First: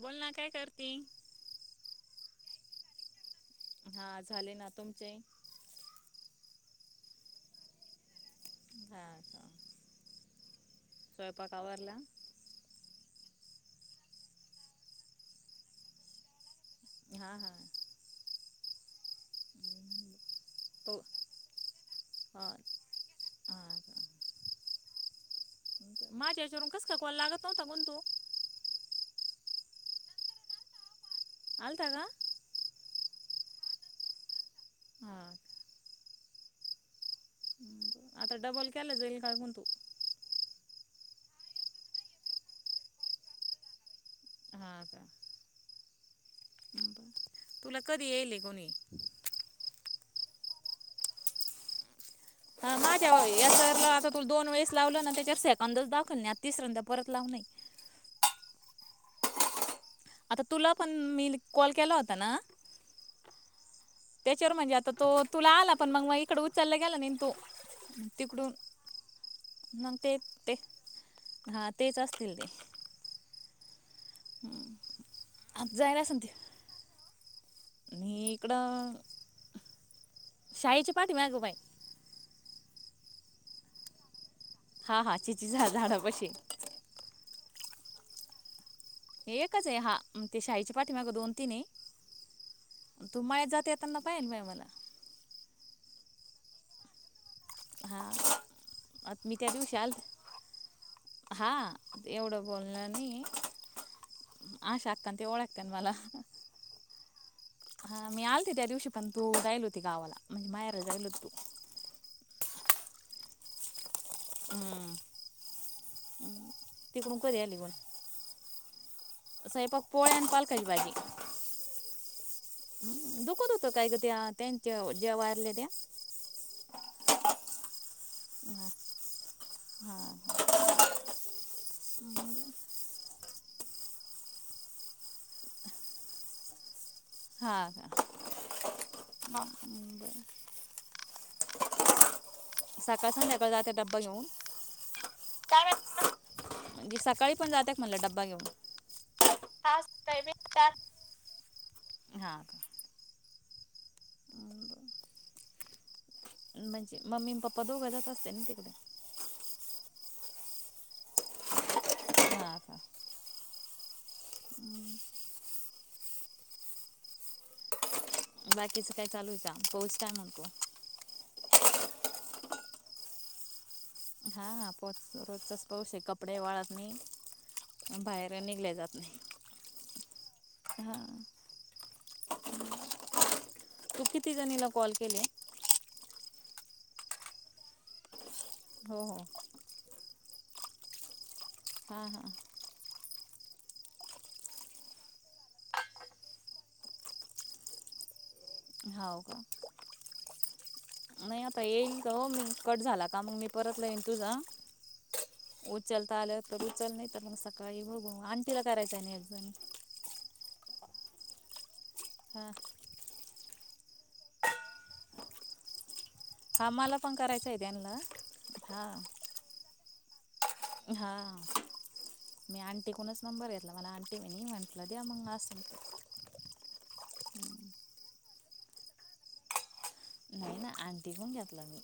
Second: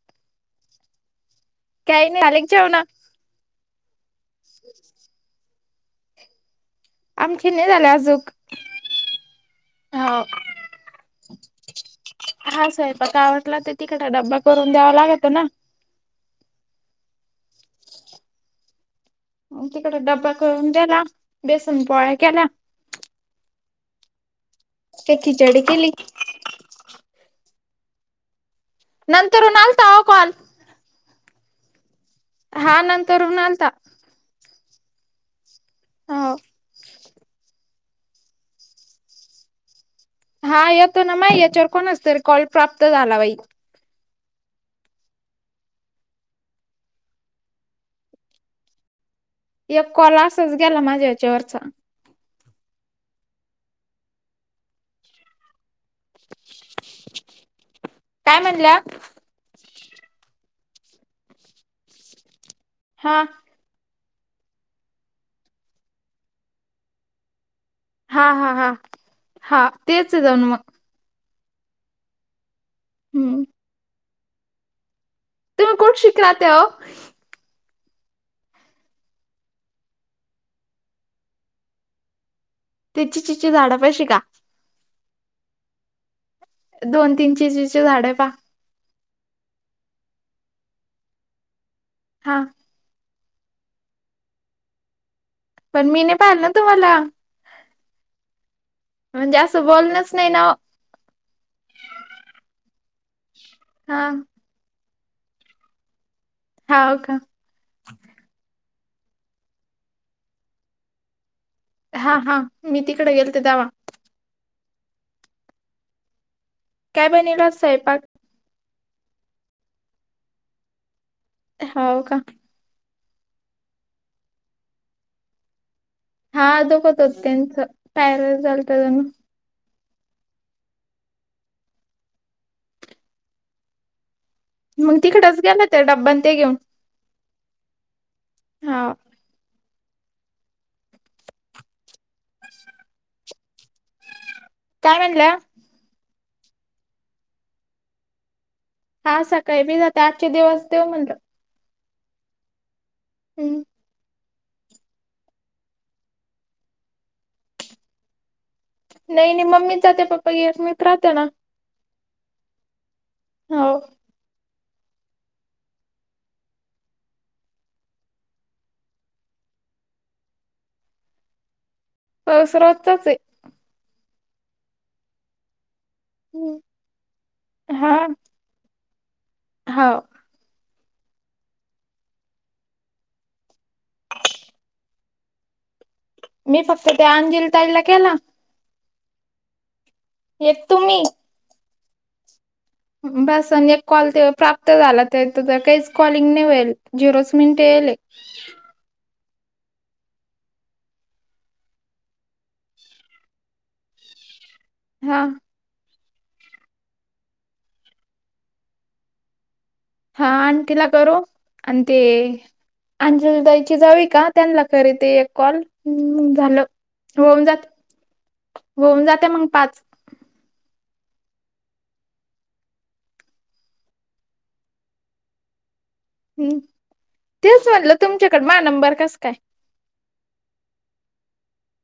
बोल ना काय करते. काही नाही झाले का जेवण? हा झाले ना. तुमचे? आमचे नाही झाले आजूक. हा का हा स्वयंपाक आवरला? हा स्वयंपाकावर तर तिकड डब्बा करून द्यावा लागतो ना. हा हा हव तिकड डब्बा करून हो दिला. बेसन पोळ्या हा केल्या. हा का ते खिचडी केली. होता. पण तू नंतर ऊन आलता ओ कॉल आलताा का? हा नंतरुन आलता. हा हो. आता डबल केलं जाईल का अजून तो? हा येतो ना माया याच्यावर कोणचा तरी कॉल प्राप्त झाला बाई. हा आ तुला कधी येईल कोणी एक कॉल आसच गेला माझ्या या्याच्यावरचा. हा माझ्या याचा वर आता तुला दोन वेळेस लावलं ना त्याच्यावर सेकंदच दाखवल नाही आता तिसऱ्यांद परत लावन आहे काय म्हणल्या आता तुला पण मी कॉल केला होता ना? हा त्याच्यावर म्हणजे आता तो तुला आला पण मग मग इकड उचलला गेला नाही तो हा तिकडून हा हा हा तेच ये जणू मग. हा तेच असतील ते हम्म हम्म तुम्ही कुडशिक राहत्या ओ. आणि इकडं शाईच्या पाठीमागं बाई तिची चिची झाडा पशी का? हा, हा चिची झा झाडं पशी दोन तीन चिचीची झाडे आहे पा एकच आहे हा ते शाहीची पाठी माग दोन, तीन आहे हा तू माया्या जात येताना पाहिल माय मला पण मी नाही पाहिल ना तुम्हाला हा आ मी म्हणजे त्या असं दिवशाल बोलणंच नाही ना हा एवढं बोल आणि हा म पण हाव का तू जायल होती गावाला म्हणजे मायार जायलच तू हा, हा मी तिकडे गेलते जावा हमं काय बनविला स्वयंपाक स्वयंपाक पोळ्या अन पालकाची भाजी होव का ह् दुःखं दुःतं कायकते ते जेवयारले्या त्या हा दुकत हो त्यांच पायर झाल्त त्यांना हा मग तिकडच गेलं ते डब्ब ते घेऊन हा हा का बरं सकाळ सन हका ज ते डब्बा घऊन का म्हणलं म्हणजे सकाळी पण जात म्हणलं ड्बा घेऊन हा सकाळी मी हा जाते आजचे दिवस देव म्हणलं ह का हम् हम्म, म्हणजे मम्मी पप्पा दोघंच असते ना तिकडे नाही नाही मम्मी जहात पप्पा ग मी राहते ना हा का हो हम्म, बाकीचं काय चालूच पोच काय नतो पासरवजताच आहे हां, हा पत रोजचाच पाऊस आहे कपडे हम्म. वाळत नाही बाहेर निघले जात नाही हा हा तू किती जणीला कॉल केले. मी फक्त ते अंजिलताईला केला. [inaudible] येत तुम्ही. [unintelligible] बस आणि एक कॉल ते प्राप्त झाला तर त काहीच कॉलिंग नाही होईल झिरोच मिनिटे येईल एक. ह. हां हो का नाही आता येईल का मी कट झाला का मग मी परतला येईन तुझा हा चलता आलं तघू चल नाही तर मग सकाळी बघू आंटीला करायचं आहे नाही एकजण हा आण तीला करू आणि ते हां अंजलीताईची जाव आहे का त्यांना करी ते एक कॉल हम् झालं, हां मला पण होऊन करायचं आहे जात त्यांना हां होऊन जातेय मग पाच हां मी आंटीकूनच नंबर घेतला मला आंटी नी म्हंटलं द्या मग असंल तर हम्म, तेच म्हणलं तुमच्याकडं माझा नंबर कस काय? नाही ना आंटी कुण घेतला मी.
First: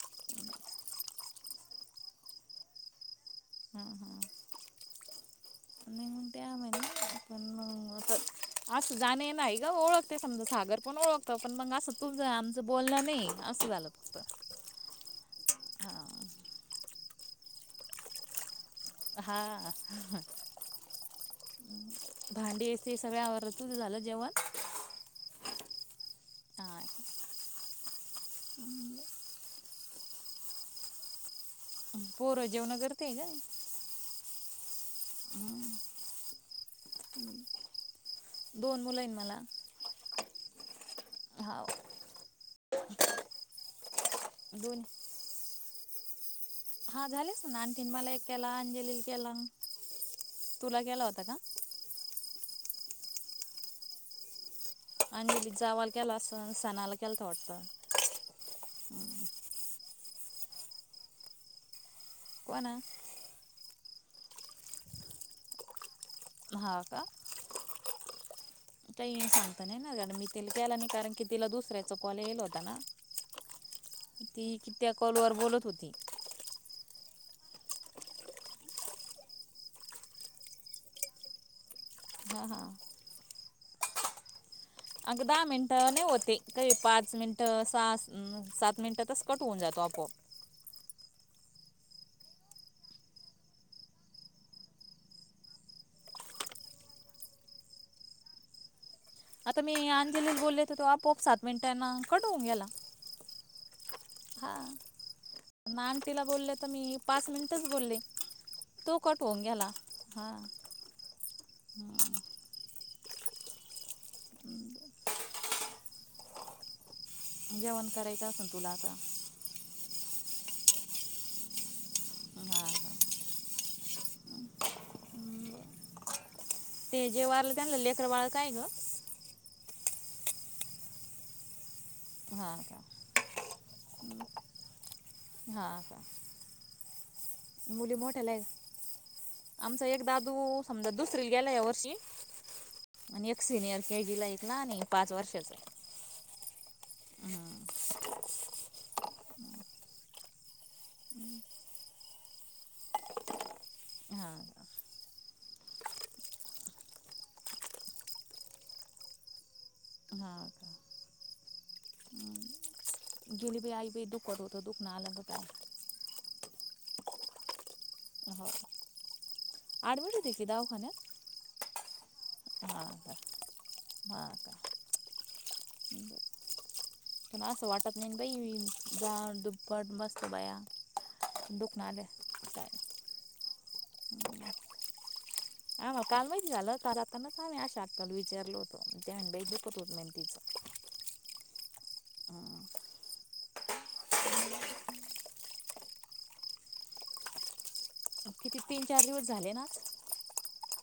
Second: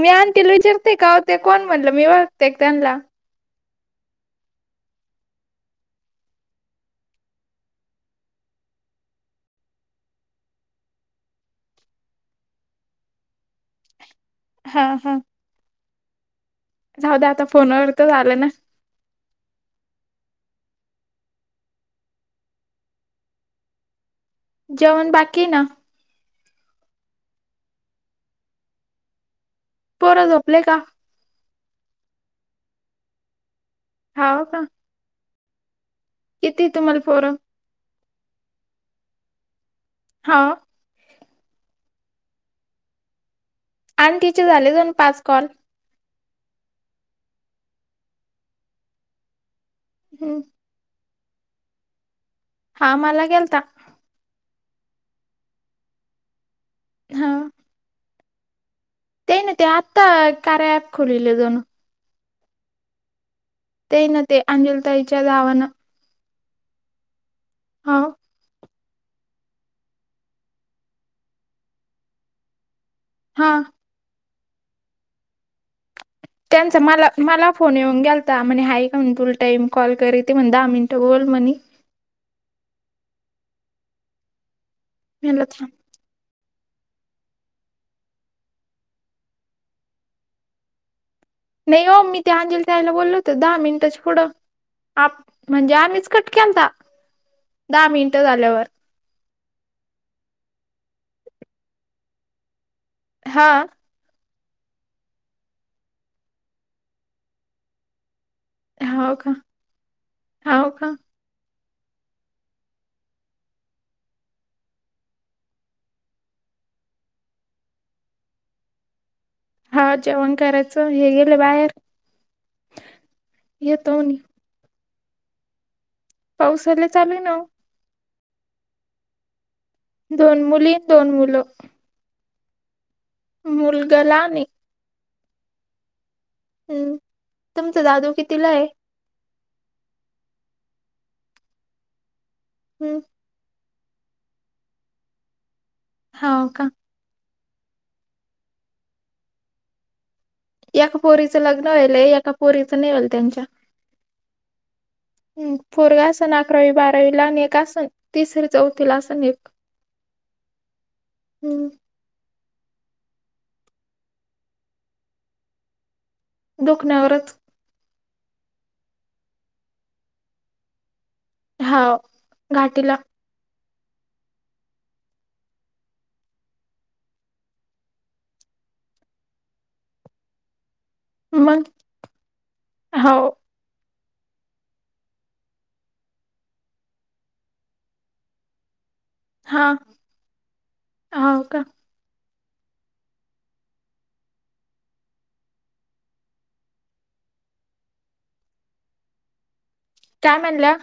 मी आंटीला विचारते का ते कोण म्हणलं मी ओळाखते का त्यांना.. [inaudible] [unintelligible] [unintelligible] सागर पण ओळखतो पण मग असं तूम आमचं बोलण नाही असं झालं फक्त. हा हा. हां जाऊ द्या आता फोनवर तर झालं ना. हा. भांडी ते सगळं आवरलं तुझं झालं जेवण? जेवण बाकी ना. हां पोर झोपले का? पोरं जेवणं करतेय गं. हा का! हम्म. किती तुम्हाला पोर? दोन मुलं येत मला. हा. हा. अटीचे झाले जणू पाच कॉल? हा झाले असेल ना आणखीन मला एक केला अंजलीला केला, हम्म तुला केला हो [unintelligible] हा मला केलता. आणि तिच्या जावला केला असल सनाला केला हा वाटतं? ते ना ते आत्ता कार्य ऍप खोलले जणू. कोण? ते न ते अंजलीताईच्या जावनं. हा का! हा. काही सांगता नाही येणार गड्या मी तिला केला नाही कारण की तिला दुसऱ्यांचा कॉल येईला होता ना. हा. ती कि त्या कॉल वर बोलत होती. त्यांचा मला मला फोन येऊन ग्यालता, म्हणे हाय का म्हणे तुला टाईम कॉल करते म्हणे दहा मिनटं बोल म्हणे. [inaudible] हा हा. अग दहा म्हणलं थांब मिनटे नाही होते कही पाच पाच मिनटं स सात मिनिटातच कट होऊन जातो आपोआप. नाही हो मी ते अंजलीताईला बोललं होते दहा मिनिटाच्या पुढं आप म्हणजे आम्हीच कट केलता, दहा मिनिट झाल्यावर. आता मी अंजलीला बोलले तर तो आपआप सात मिनिटान कट होऊन गेला. हा. हा, मग आणंटीला बोलले तर मी पाच मिनिटच बोलले. तो हा कट का होऊन गेला हां होव का! [unintelligible] जेवणं करायचं असेल तुला आता? हा जेवणं करायचं हे गेले बाहेर. हां हां येतोनी. ते चालू आहे जे ना ओ वाारलं त्यां लेकर बाळ काय ग.? दोन मुली दोन मुलं. [unintelligible] मुलगा लहान आहे. हा. हम्म तुमचा मुली दादू मोठ्याला कितवीला आहे? आमचा एक दादू समजा दुसरी गेला या वर्षी हं, आणि एक सिनियर. के जी ला येत ना आणि पाच वर्षाच. हो का? हम. एका पोरीचं लग्न व्हालय एका पोरीचं नाही वईल त्यांच्या. हा का ह पोरग असन अकरावी बारावी ला आणि एक‌ असन तिसरी चौथी लाअसन एक. हा. [inaudible] हम्म. हम्म. गेली प आई प दुख करतोत दुःख न आलं का काय. दुखण्यावरच हो आरमीट होती ती दवाखान्यात? हा. हा का हा का [unintelligible] अस वाटात नाही बाई जा दुपट बस चबया. मग? हो. [unintelligible] ह मग काल माहिती झालं काल आताच आम्हीश आशाक्का ला विचारल होत. हां, [unintelligible] हो का. हा किती तीन-चार दिवस झाले ना? काय म्हणल्या?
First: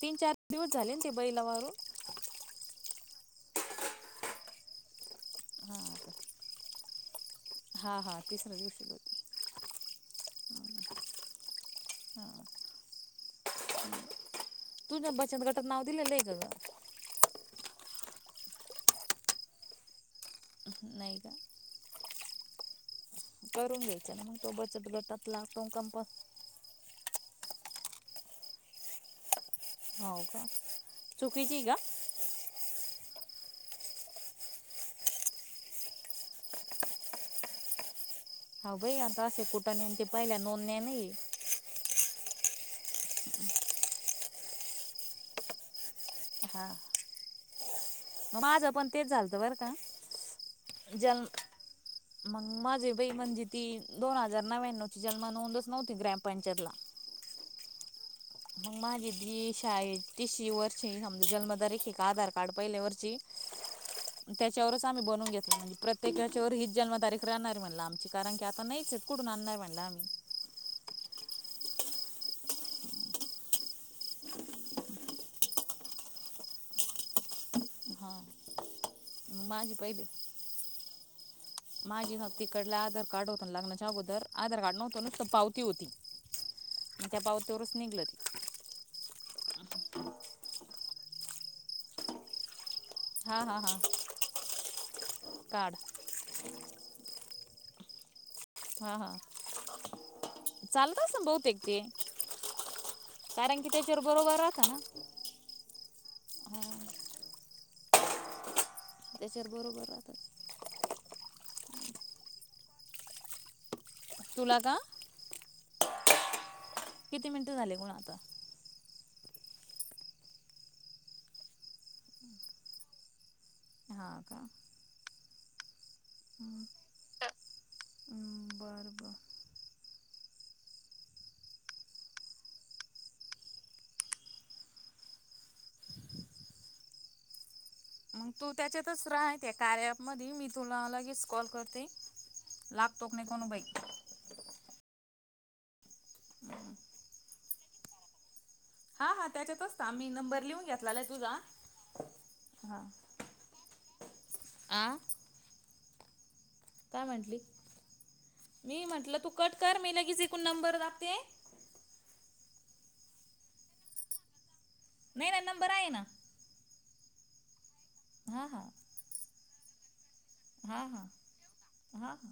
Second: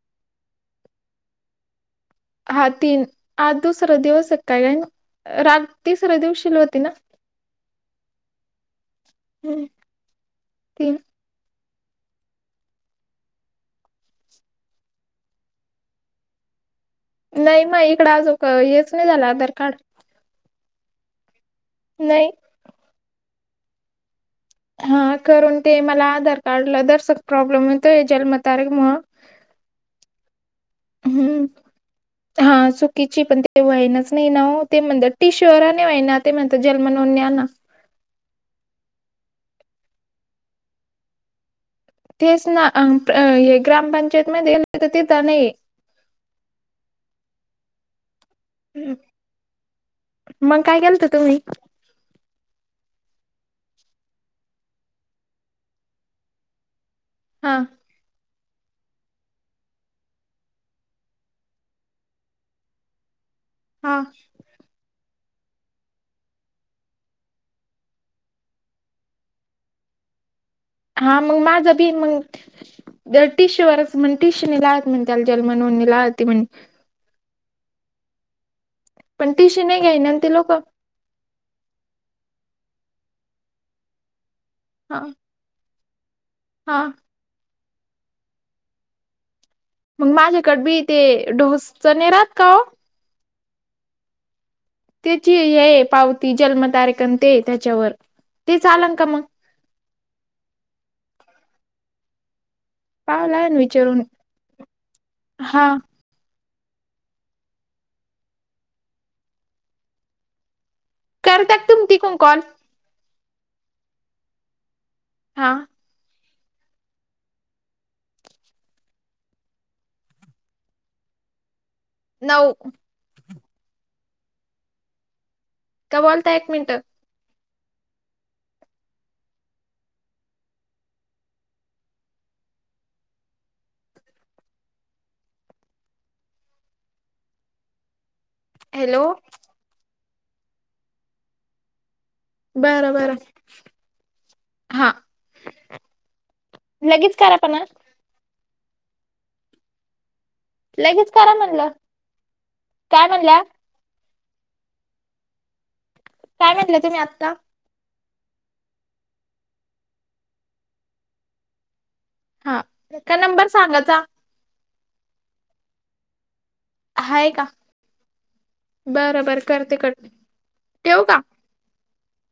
तीन-चार दिवस झाले ते बाई ला वारून. हा तीन आज दुसरा दिवस आहे काय. राख तिसर्या दिवशील होती ना? हा हा तिसऱ्या बोल. हं, हम. तुझ्या बचत गटात नाव दिलेलं ग. नाही म इकडं अजून हेच नाही झालं आधार कार्ड‌. नाहीय का. नाही. करून घ्यायचं ना मग. तो बचत हा गटात करून लागतो ते मला कंपस आधार कार्ड ला दर्शक प्रॉब्लेम आहे त जन्म तारीख म हो का चुकीची हाय का? किची पण ते व्हाईनच नाही ना ते म्हणत टिशर न व ना ते म्हणत जन्म नोंद. हा बाई आता असे कुठा न ते पहिल्या नोंदण्या नाही. तेच ना हे ग्रामपंचायत म तर तिथ नाही. हा.... मग माझं पण तेच झालत बर का मग काय केलंत जन्म तुम्ही? मग माझे. म्हणजे ती दोन हजार नव्याण्णव ची जन्म नोंदच नव्हती ग्रामपंचायतला. हा. मग माझी दिशा आहे तिशी वर्ष मजे जन्म तारीख एक आधार कार्ड पहिल्या वर्ची. हां. त्याच्यावरच आम्ही बनून घेतल. म्हणजे प्रत्येकाच्या वर हीच जन्मतारीख राहणार म्हणला आमची कारण की आता नाहीच आहेत कुडून आणणार म्हणला आम्ही... हा मग माझं बी मग.. जर टिशूवरच म्हण टिशून लात म्हण त्याला जन्म नोणी लाती म्हण... हां पण मग टीशी माझी नाही पहिले घ्याईन ते लोक... माझी ना तिकडला आधार कार्ड होतो लग्नाच्या अगोदर आधार कार्ड नव्हतोच पावती होती... हा... तोस निघलत... मग माझ्याकड बी ते ढोस न राहात का हो... हा हा हा... त्याची हे पावती जन्म तारेकणते त्याच्यावर ते चालान हां का हां मग... चालत अस बहुतेक ते.. पावला कारण त्याच्यावर विचारून बरोबर अस... हा त्याचेर बरोबर आता... करताात तुम तिकून कॉल सूला हा... किती मिनिटं झाले कोण आता... नऊ... हां का.... का बोलता एक हम्म मिनट... हम्म बरं बरं मग तू हॅलो त्याच्यातच राहते आहे कार ॲपमध्येध मी तुला लगेच कॉल करते.... लाग बरं बरं तोक्णे कोणुभई हा लगेच क पण... हा हा त्याच्यात बर का आम्ही नंबर... लिहून घेतलाला आहे लगेच करा तुझा म्हणलं हा काय म्हणल्या. आ.. काय म्हणल्या तुम्ही काय आता.... म्हंटली मी म्हटलं तू कट कर मी लगेच एकूण नंबर दाबते... हा त्या का नंबर सांगाचा... नाही नाही नंबर आहे ना... हाय का हा हा बरोबर करते करते... हा हा हा हा....